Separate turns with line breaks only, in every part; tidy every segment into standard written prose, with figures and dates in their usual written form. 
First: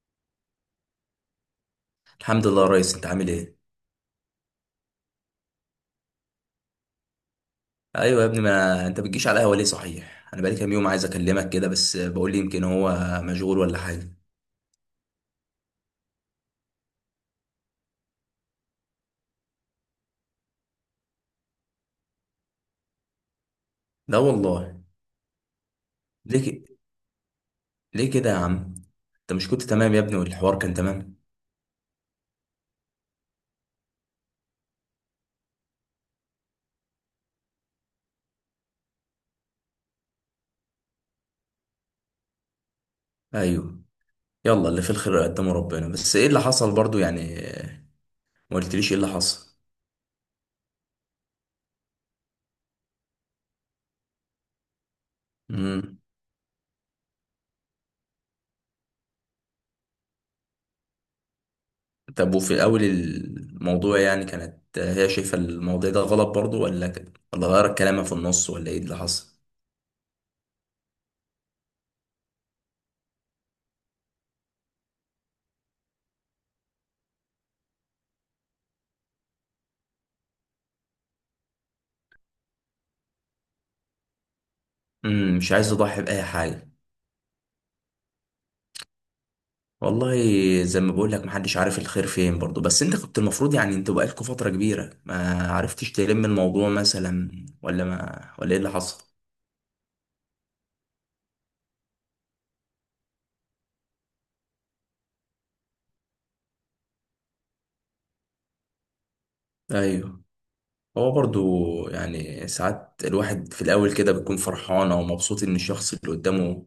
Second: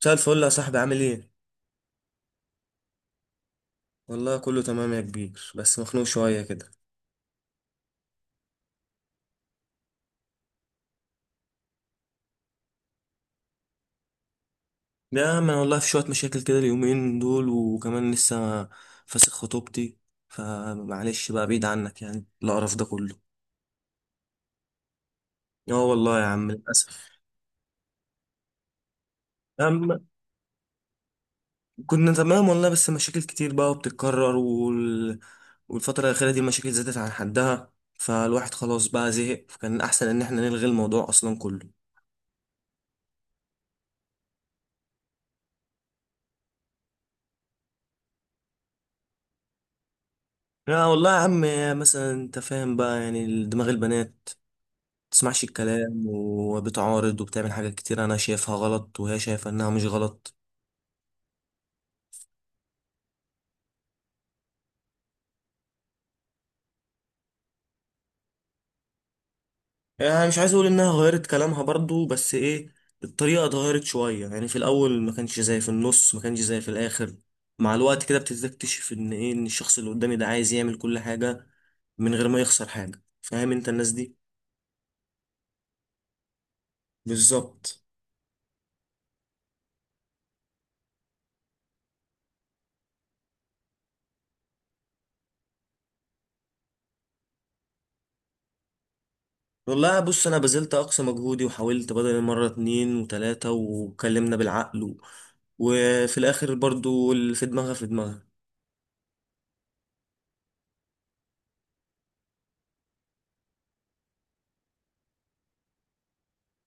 مساء الفل يا صاحبي، عامل ايه؟
الحمد لله يا ريس، انت عامل ايه؟
والله كله تمام يا كبير، بس مخنوق شوية كده.
ايوه يا ابني، ما انت بتجيش على القهوه ليه؟ صحيح انا بقالي كام يوم عايز اكلمك كده، بس بقول لي يمكن هو مشغول ولا حاجه.
يا عم انا والله في شوية مشاكل كده اليومين دول، وكمان لسه فاسخ خطوبتي، فمعلش بقى بعيد عنك يعني القرف ده كله.
لا والله.
اه والله يا
ليه
عم
ك...
للأسف.
ليه كده يا عم؟ انت مش كنت
يا
تمام يا
عم
ابني والحوار كان تمام؟
كنا تمام والله، بس مشاكل كتير بقى وبتتكرر والفترة الأخيرة دي المشاكل زادت عن حدها، فالواحد خلاص بقى زهق، فكان أحسن إن احنا نلغي الموضوع أصلا كله.
ايوه. يلا، اللي في الخير قدامه ربنا، بس ايه اللي حصل برضو يعني؟ ما قلتليش ايه اللي حصل.
لا والله يا عم، مثلا انت فاهم بقى يعني دماغ البنات، تسمعش
امم
الكلام وبتعارض وبتعمل حاجات كتير انا شايفها غلط وهي شايفة انها مش غلط.
طب، وفي اول الموضوع يعني كانت هي شايفه الموضوع ده غلط برضو، ولا كده، ولا غيرت كلامها في النص، ولا ايه اللي حصل؟
يعني مش عايز اقول انها غيرت كلامها برضو، بس ايه، الطريقه اتغيرت شويه، يعني في الاول ما كانش زي في النص، ما كانش زي في الاخر. مع الوقت كده بتكتشف ان ايه، ان الشخص اللي قدامي ده عايز يعمل كل حاجه من غير ما يخسر حاجه، فاهم انت الناس دي؟
مش عايز اضحي باي حاجه.
بالظبط.
والله، زي ما بقول لك محدش عارف الخير فين برضه، بس انت كنت المفروض يعني، انت بقالكوا فترة كبيرة ما عرفتش تلم الموضوع مثلا، ولا ما ولا ايه اللي حصل؟
والله بص، انا بذلت اقصى مجهودي وحاولت بدل مره اتنين وتلاته، واتكلمنا بالعقل وفي الاخر برضو اللي في دماغها في دماغها.
ايوه. هو برضه يعني ساعات الواحد في الاول كده بيكون فرحان او مبسوط ان الشخص اللي قدامه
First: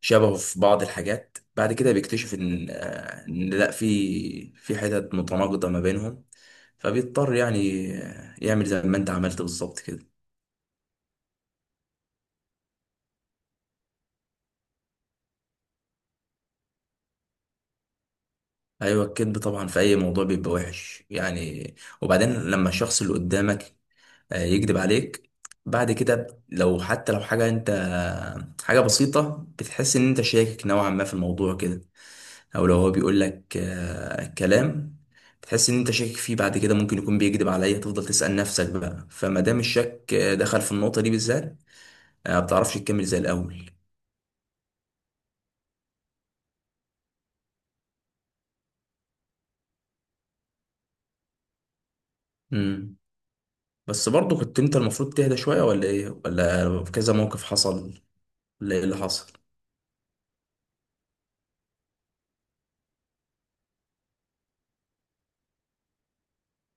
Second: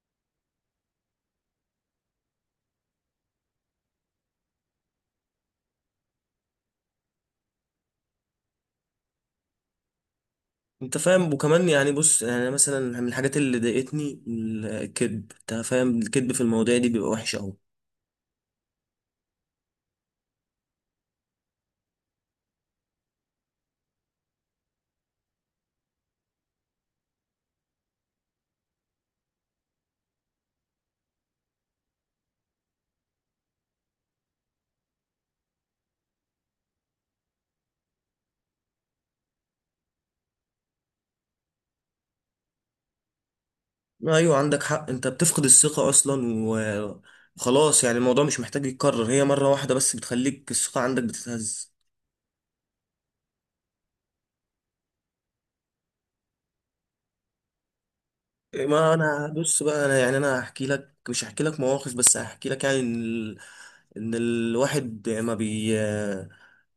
شبهه في بعض الحاجات، بعد كده بيكتشف ان ان لا، في حتت متناقضة ما بينهم. فبيضطر يعني يعمل زي ما انت عملت بالظبط كده.
انت فاهم، وكمان يعني بص، يعني مثلا من الحاجات اللي ضايقتني الكذب، انت فاهم الكذب في المواضيع دي بيبقى وحش قوي.
ايوه، الكذب طبعا في اي موضوع بيبقى وحش يعني. وبعدين لما الشخص اللي قدامك يكذب عليك، بعد كده لو حتى لو حاجه حاجه بسيطه بتحس ان انت شاكك نوعا ما في الموضوع كده. او لو هو بيقول لك كلام، بتحس ان انت شاكك فيه. بعد كده ممكن يكون بيكذب عليا، تفضل تسأل نفسك بقى. فما دام الشك دخل في النقطه دي بالذات، ما بتعرفش تكمل زي الاول.
ايوه عندك حق، انت بتفقد الثقة اصلا وخلاص، يعني الموضوع مش محتاج يتكرر، هي مرة واحدة بس بتخليك الثقة عندك بتتهز.
امم بس برضه كنت انت المفروض تهدى شويه، ولا ايه، ولا كذا موقف حصل، ولا ايه
ما
اللي
انا
حصل؟
بص بقى، انا يعني انا هحكي لك، مش هحكي لك مواقف، بس هحكي لك يعني ان ان الواحد ما بي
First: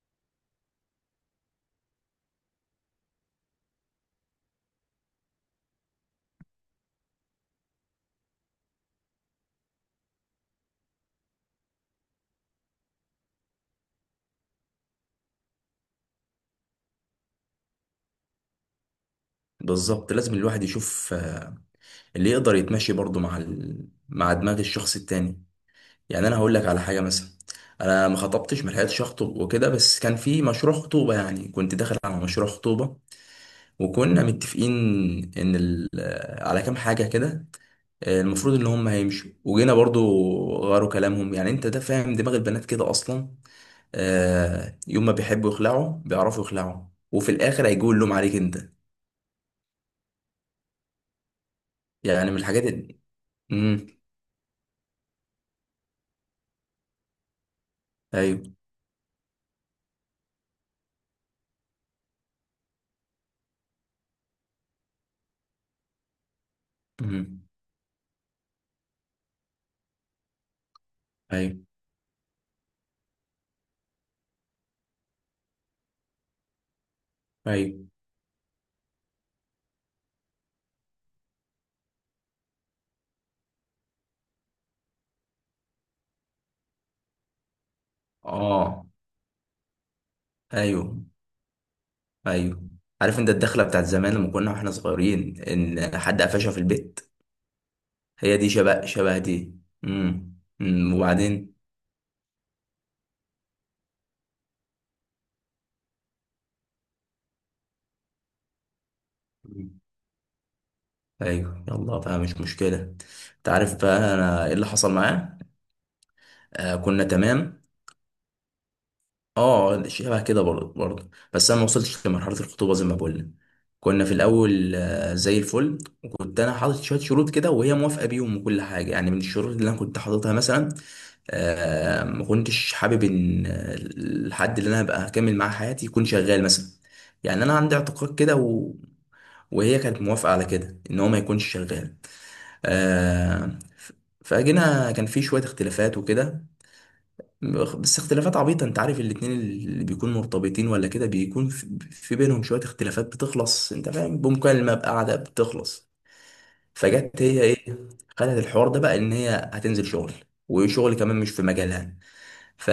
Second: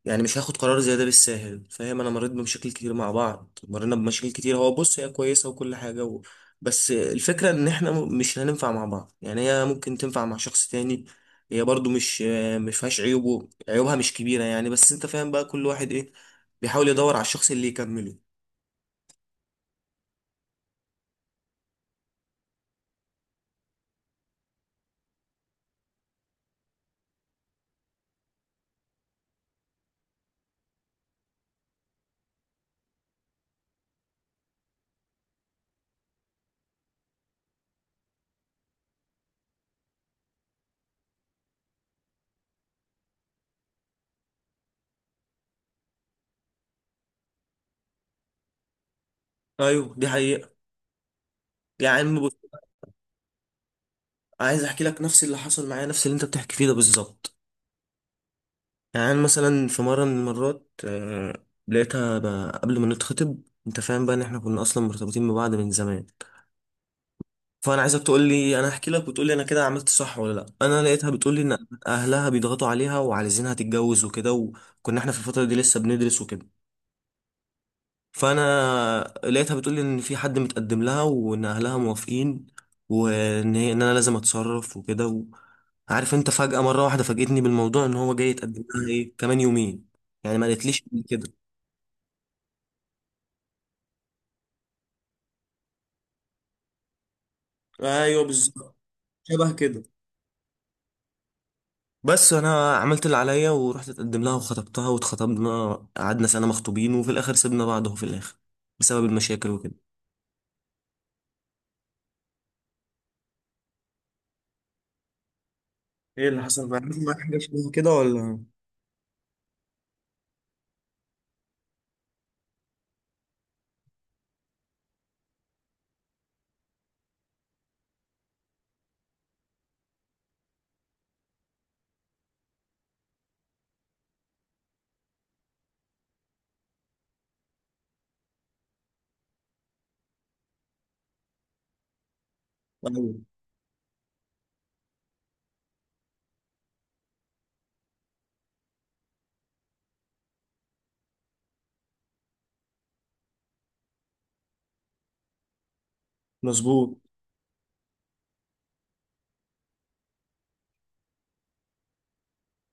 يعني مش هاخد قرار زي ده بالساهل، فاهم؟ انا مريت بمشاكل كتير مع بعض، مرينا بمشاكل كتير، هو بص هي كويسة وكل حاجة بس الفكرة ان احنا مش هننفع مع بعض، يعني هي ممكن تنفع مع شخص تاني. هي برضو مش فيهاش عيوب عيوبها مش كبيرة يعني، بس انت فاهم بقى كل واحد ايه، بيحاول يدور على الشخص اللي يكمله.
بالظبط، لازم الواحد يشوف اللي يقدر يتمشي برضه مع مع دماغ الشخص التاني. يعني انا هقول لك على حاجه مثلا، انا ما خطبتش، ما لحقتش اخطب وكده، بس كان في مشروع خطوبه. يعني كنت داخل على مشروع خطوبه وكنا متفقين ان ال... على كام حاجه كده المفروض ان هم هيمشوا، وجينا برضو غيروا كلامهم. يعني انت ده فاهم دماغ البنات كده اصلا، يوم ما بيحبوا يخلعوا بيعرفوا يخلعوا، وفي الاخر هيجوا اللوم عليك انت.
ايوه دي حقيقة. يعني
يعني من الحاجات ال- امم.
عايز احكي لك نفس اللي حصل معايا، نفس اللي انت بتحكي فيه ده بالظبط.
ايوه.
يعني أنا مثلا في مره من المرات لقيتها قبل ما نتخطب. انت فاهم بقى ان احنا كنا اصلا مرتبطين ببعض من زمان.
مم.
فانا عايزك تقول لي، انا احكي لك وتقول لي انا كده عملت صح ولا لا. انا لقيتها بتقول لي
ايوه.
ان اهلها بيضغطوا عليها وعايزينها تتجوز وكده، وكنا احنا في الفتره دي لسه بندرس وكده.
ايوه.
فانا لقيتها بتقول لي ان في حد متقدم لها وان اهلها موافقين، وان هي ان انا لازم اتصرف وكده عارف انت، فجأة مرة واحدة فاجئتني بالموضوع ان هو جاي يتقدم
اه.
لها ايه كمان يومين. يعني ما قالتليش
ايوه.
قبل كده.
ايوه. عارف انت الدخله بتاعت زمان لما كنا واحنا صغيرين ان حد قفشها في البيت؟
ايوه
هي دي
بالظبط.
شبه
شبه
دي.
كده.
امم. أمم، وبعدين.
بس انا عملت اللي عليا ورحت اتقدم لها وخطبتها واتخطبنا، قعدنا سنة مخطوبين، وفي الاخر سيبنا بعض اهو، في الاخر بسبب المشاكل
أمم.
وكده.
ايوه، يلا بقى، مش مشكله. انت عارف بقى انا ايه اللي حصل معاه؟
ايه اللي حصل
آه،
معاك،
كنا
حاجة
تمام.
شبه كده ولا؟
اه شبه كده برضه، بس انا ما وصلتش لمرحله الخطوبه زي ما بقول لك. كنا في الاول زي الفل. وكنت انا حاطط شويه شروط كده، وهي موافقه بيهم وكل حاجه. يعني من الشروط اللي انا كنت حاططها مثلا، ما كنتش حابب ان الحد اللي انا هبقى هكمل معاه حياتي يكون شغال مثلا. يعني انا عندي اعتقاد كده وهي كانت موافقه على كده ان هو ما يكونش شغال.
ايوه
آه، ف- فجينا كان في شويه اختلافات وكده، بس اختلافات عبيطه. انت عارف الاتنين اللي بيكونوا مرتبطين ولا كده بيكون في بينهم شويه اختلافات بتخلص، انت فاهم، بمكالمه، بقعده بتخلص.
مظبوط.
فجت هي ايه، خلت الحوار ده بقى ان هي هتنزل شغل، وشغل كمان مش في مجالها. ف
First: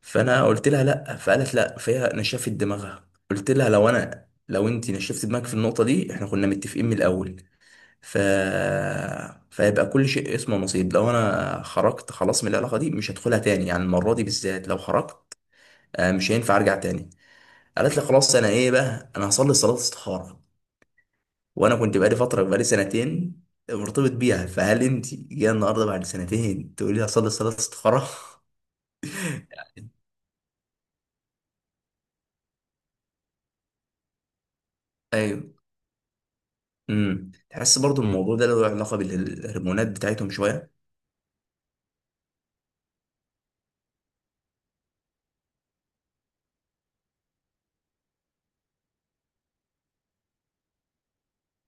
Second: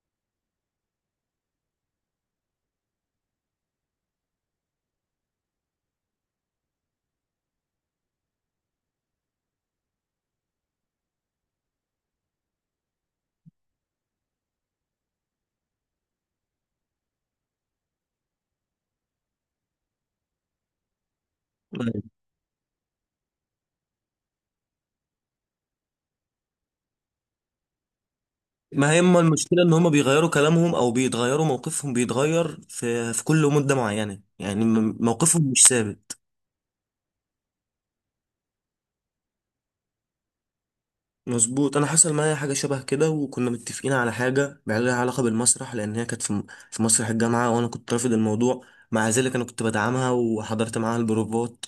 فانا قلت لها لا، فقالت لا، فهي نشفت دماغها. قلت لها لو انت نشفت دماغك في النقطه دي، احنا كنا متفقين من الاول. ف فيبقى كل شيء اسمه نصيب. لو انا خرجت خلاص من العلاقه دي مش هدخلها تاني، يعني المره دي بالذات لو خرجت مش هينفع ارجع تاني. قالت لي خلاص، انا ايه بقى، انا هصلي صلاه استخاره. وانا كنت بقالي فتره، بقالي سنتين مرتبط بيها، فهل انت جايه النهارده بعد سنتين تقولي لي هصلي صلاه استخاره؟
ما هي اما المشكله ان هم بيغيروا كلامهم او بيتغيروا، موقفهم بيتغير في كل مده معينه، يعني موقفهم
ايوه.
مش ثابت.
امم، تحس برضو الموضوع ده له علاقة بالهرمونات بتاعتهم شوية.
مظبوط، انا حصل معايا حاجه شبه كده، وكنا متفقين على حاجه بقى لها علاقه بالمسرح، لان هي كانت في في مسرح الجامعه، وانا كنت رافض الموضوع. مع ذلك انا كنت بدعمها وحضرت معاها البروفات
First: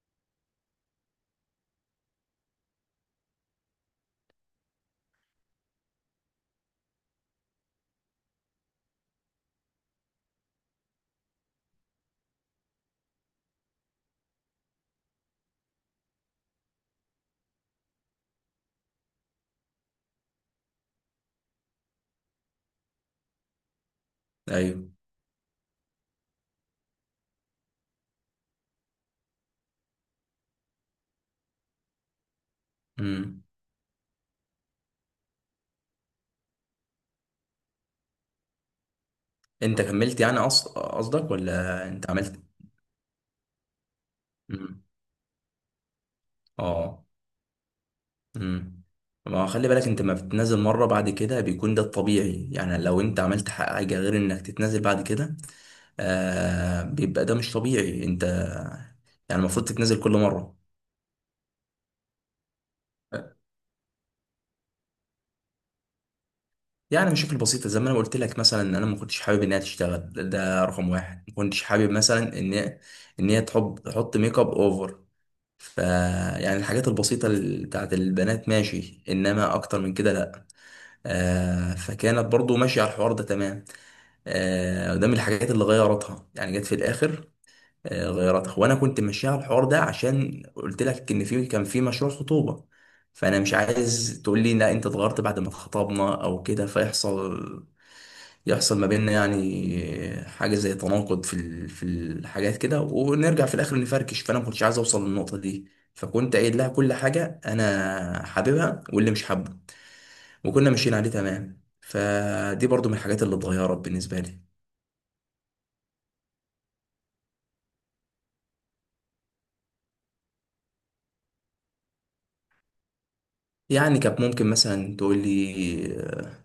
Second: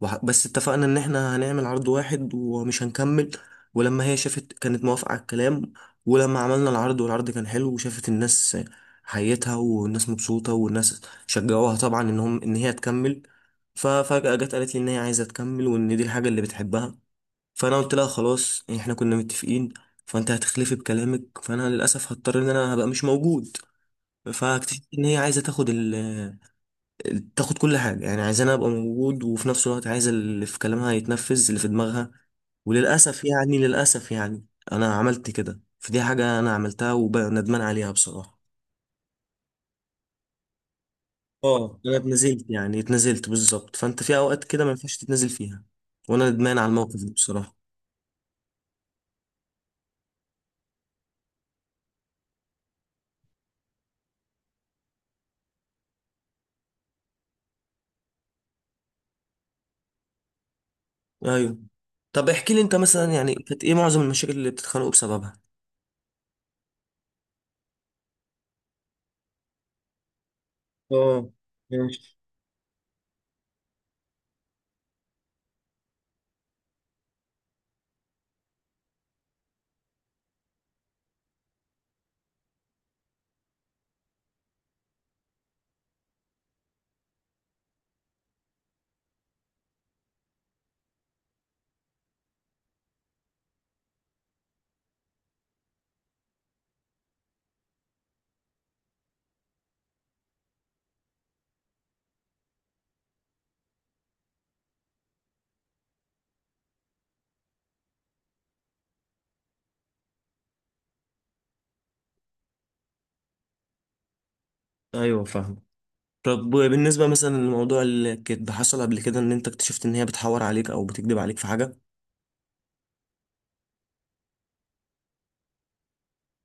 بس اتفقنا ان احنا هنعمل عرض واحد ومش هنكمل. ولما هي شافت كانت موافقه على الكلام، ولما عملنا العرض والعرض كان حلو وشافت الناس حيتها والناس مبسوطه والناس شجعوها طبعا، ان هم ان هي تكمل. ففجاه جت قالت لي ان هي عايزه تكمل، وان دي الحاجه اللي بتحبها. فانا قلت لها خلاص، يعني احنا كنا متفقين، فانت هتخلفي بكلامك، فانا للاسف هضطر ان انا هبقى مش موجود. فاكتشفت
ايوه.
ان هي عايزه تاخد كل حاجه، يعني عايزاني ابقى موجود، وفي نفس الوقت عايزه اللي في كلامها يتنفذ اللي في دماغها. وللاسف
امم.
يعني للاسف يعني انا عملت كده، فدي حاجه انا عملتها وندمان عليها بصراحه.
انت كملت يعني، قصدك،
اه
ولا
انا
انت عملت؟
اتنزلت، يعني اتنزلت بالظبط، فانت في اوقات كده ما
امم.
ينفعش تتنزل فيها. وانا ندمان على الموقف
اه.
ده بصراحه.
امم. ما هو خلي بالك، انت ما بتتنازل مرة، بعد كده بيكون ده الطبيعي. يعني لو انت عملت حاجة غير انك تتنازل بعد كده، بيبقى ده مش طبيعي. انت يعني المفروض تتنازل كل مرة.
ايوه، طب احكي لي انت مثلا، يعني كانت ايه معظم المشاكل اللي بتتخانقوا بسببها؟
يعني مشاكل بسيطة زي ما أنا قلت لك مثلا، إن أنا ما كنتش حابب إنها تشتغل. ده رقم واحد.
اه
ما كنتش حابب
ماشي.
مثلا إن هي تحب تحط ميك اب أوفر. ف يعني الحاجات البسيطة بتاعت البنات ماشي، إنما أكتر من كده لأ. فكانت برضو ماشية على الحوار ده تمام. ده من الحاجات اللي غيرتها، يعني جت في الآخر غيرتها. وأنا كنت ماشية على الحوار ده عشان قلت لك إن في كان في مشروع خطوبة. فأنا مش عايز تقول لي لا، أنت اتغيرت بعد ما اتخطبنا أو كده، فيحصل، يحصل ما بيننا يعني حاجة زي تناقض في في الحاجات كده، ونرجع في الآخر نفركش. فأنا ما كنتش عايز أوصل للنقطة دي، فكنت قايل لها كل حاجة أنا حاببها واللي مش حابه، وكنا ماشيين عليه تمام. فدي برضو من الحاجات اللي اتغيرت بالنسبة لي.
ايوه فاهم. طب بالنسبة مثلا لموضوع الكذب، حصل قبل كده ان انت اكتشفت ان هي بتحور عليك او بتكذب عليك في حاجة؟
يعني كانت ممكن مثلا تقول لي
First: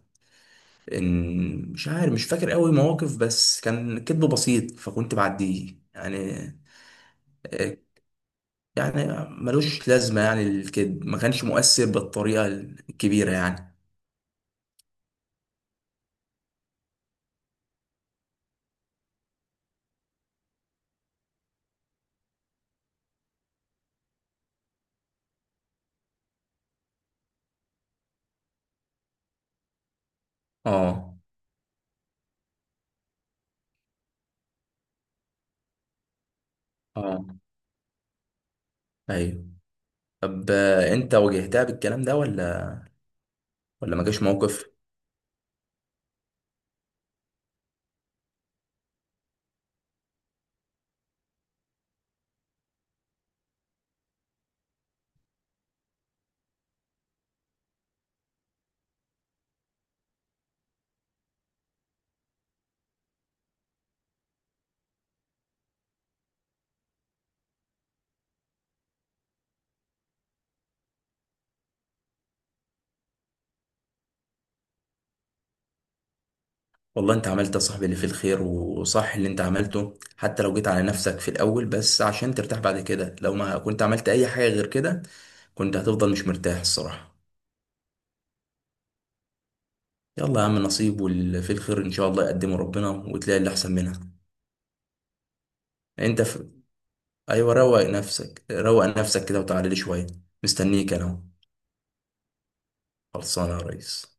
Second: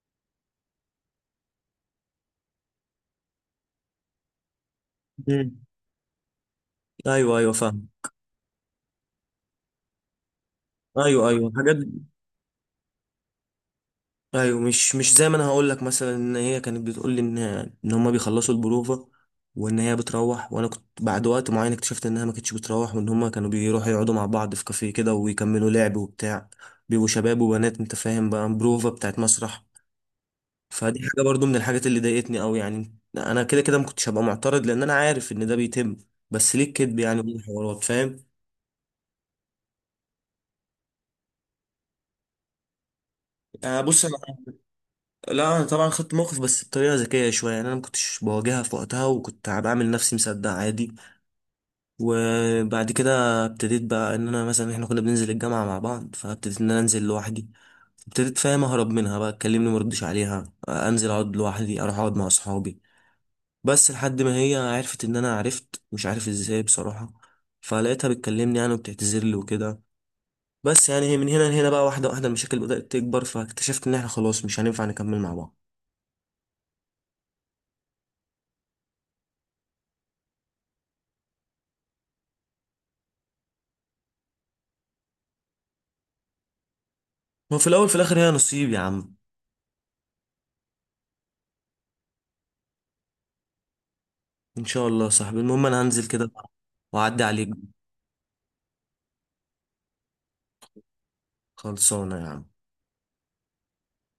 إن، مش عارف، مش فاكر قوي مواقف، بس كان كذب بسيط فكنت
مم.
بعديه يعني.
ايوه، ايوه، فاهم.
يعني ملوش لازمة، يعني الكذب ما
ايوه،
كانش
ايوه، حاجات.
مؤثر بالطريقة الكبيرة يعني.
ايوه، مش زي ما انا هقول لك مثلا، ان هي كانت بتقول لي ان ان هما بيخلصوا البروفه وان هي بتروح، وانا كنت بعد وقت معين اكتشفت انها ما كانتش بتروح، وان هما كانوا بيروحوا يقعدوا مع بعض في كافيه كده ويكملوا لعب وبتاع. بيبقوا شباب وبنات، انت فاهم بقى، بروفه بتاعت مسرح. فدي
اه.
حاجه برضو من الحاجات اللي ضايقتني قوي، يعني انا كده كده ما كنتش هبقى معترض لان انا عارف ان ده بيتم، بس ليه الكذب يعني
اه.
وليه الحوارات، فاهم؟
ايوه. طب انت واجهتها بالكلام ده، ولا
آه
ولا ما
بص انا
جاش موقف؟
لا انا طبعا خدت موقف بس بطريقه ذكيه شويه، يعني انا ما كنتش بواجهها في وقتها، وكنت بعمل نفسي مصدق عادي. وبعد كده ابتديت بقى ان انا مثلا احنا كنا بننزل الجامعة مع بعض، فابتديت ان انا انزل لوحدي. ابتديت فاهم اهرب منها بقى، تكلمني مردش عليها، انزل اقعد لوحدي، اروح اقعد مع اصحابي. بس لحد ما هي عرفت ان انا عرفت، مش عارف ازاي بصراحة. فلقيتها بتكلمني يعني وبتعتذر لي وكده. بس يعني هي من هنا لهنا بقى، واحدة واحدة المشاكل بدأت تكبر، فاكتشفت ان احنا خلاص مش هينفع نكمل مع بعض.
والله انت عملت يا صاحبي اللي فيه الخير، وصح اللي انت عملته، حتى لو جيت على نفسك في الاول بس عشان ترتاح بعد كده. لو ما كنت عملت اي حاجة غير كده كنت هتفضل مش مرتاح الصراحة.
وفي الاول في الاخر هي نصيب يا عم.
يلا يا عم، نصيب، واللي فيه الخير ان شاء الله يقدمه ربنا، وتلاقي اللي احسن منها.
ان شاء الله يا صاحبي، المهم انا هنزل
انت
كده بقى
في...
واعدي عليك.
ايوه، روق نفسك، روق نفسك كده، وتعالى لي شوية. مستنيك انا أهو.
خلصانة يا عم.
خلصانه يا ريس.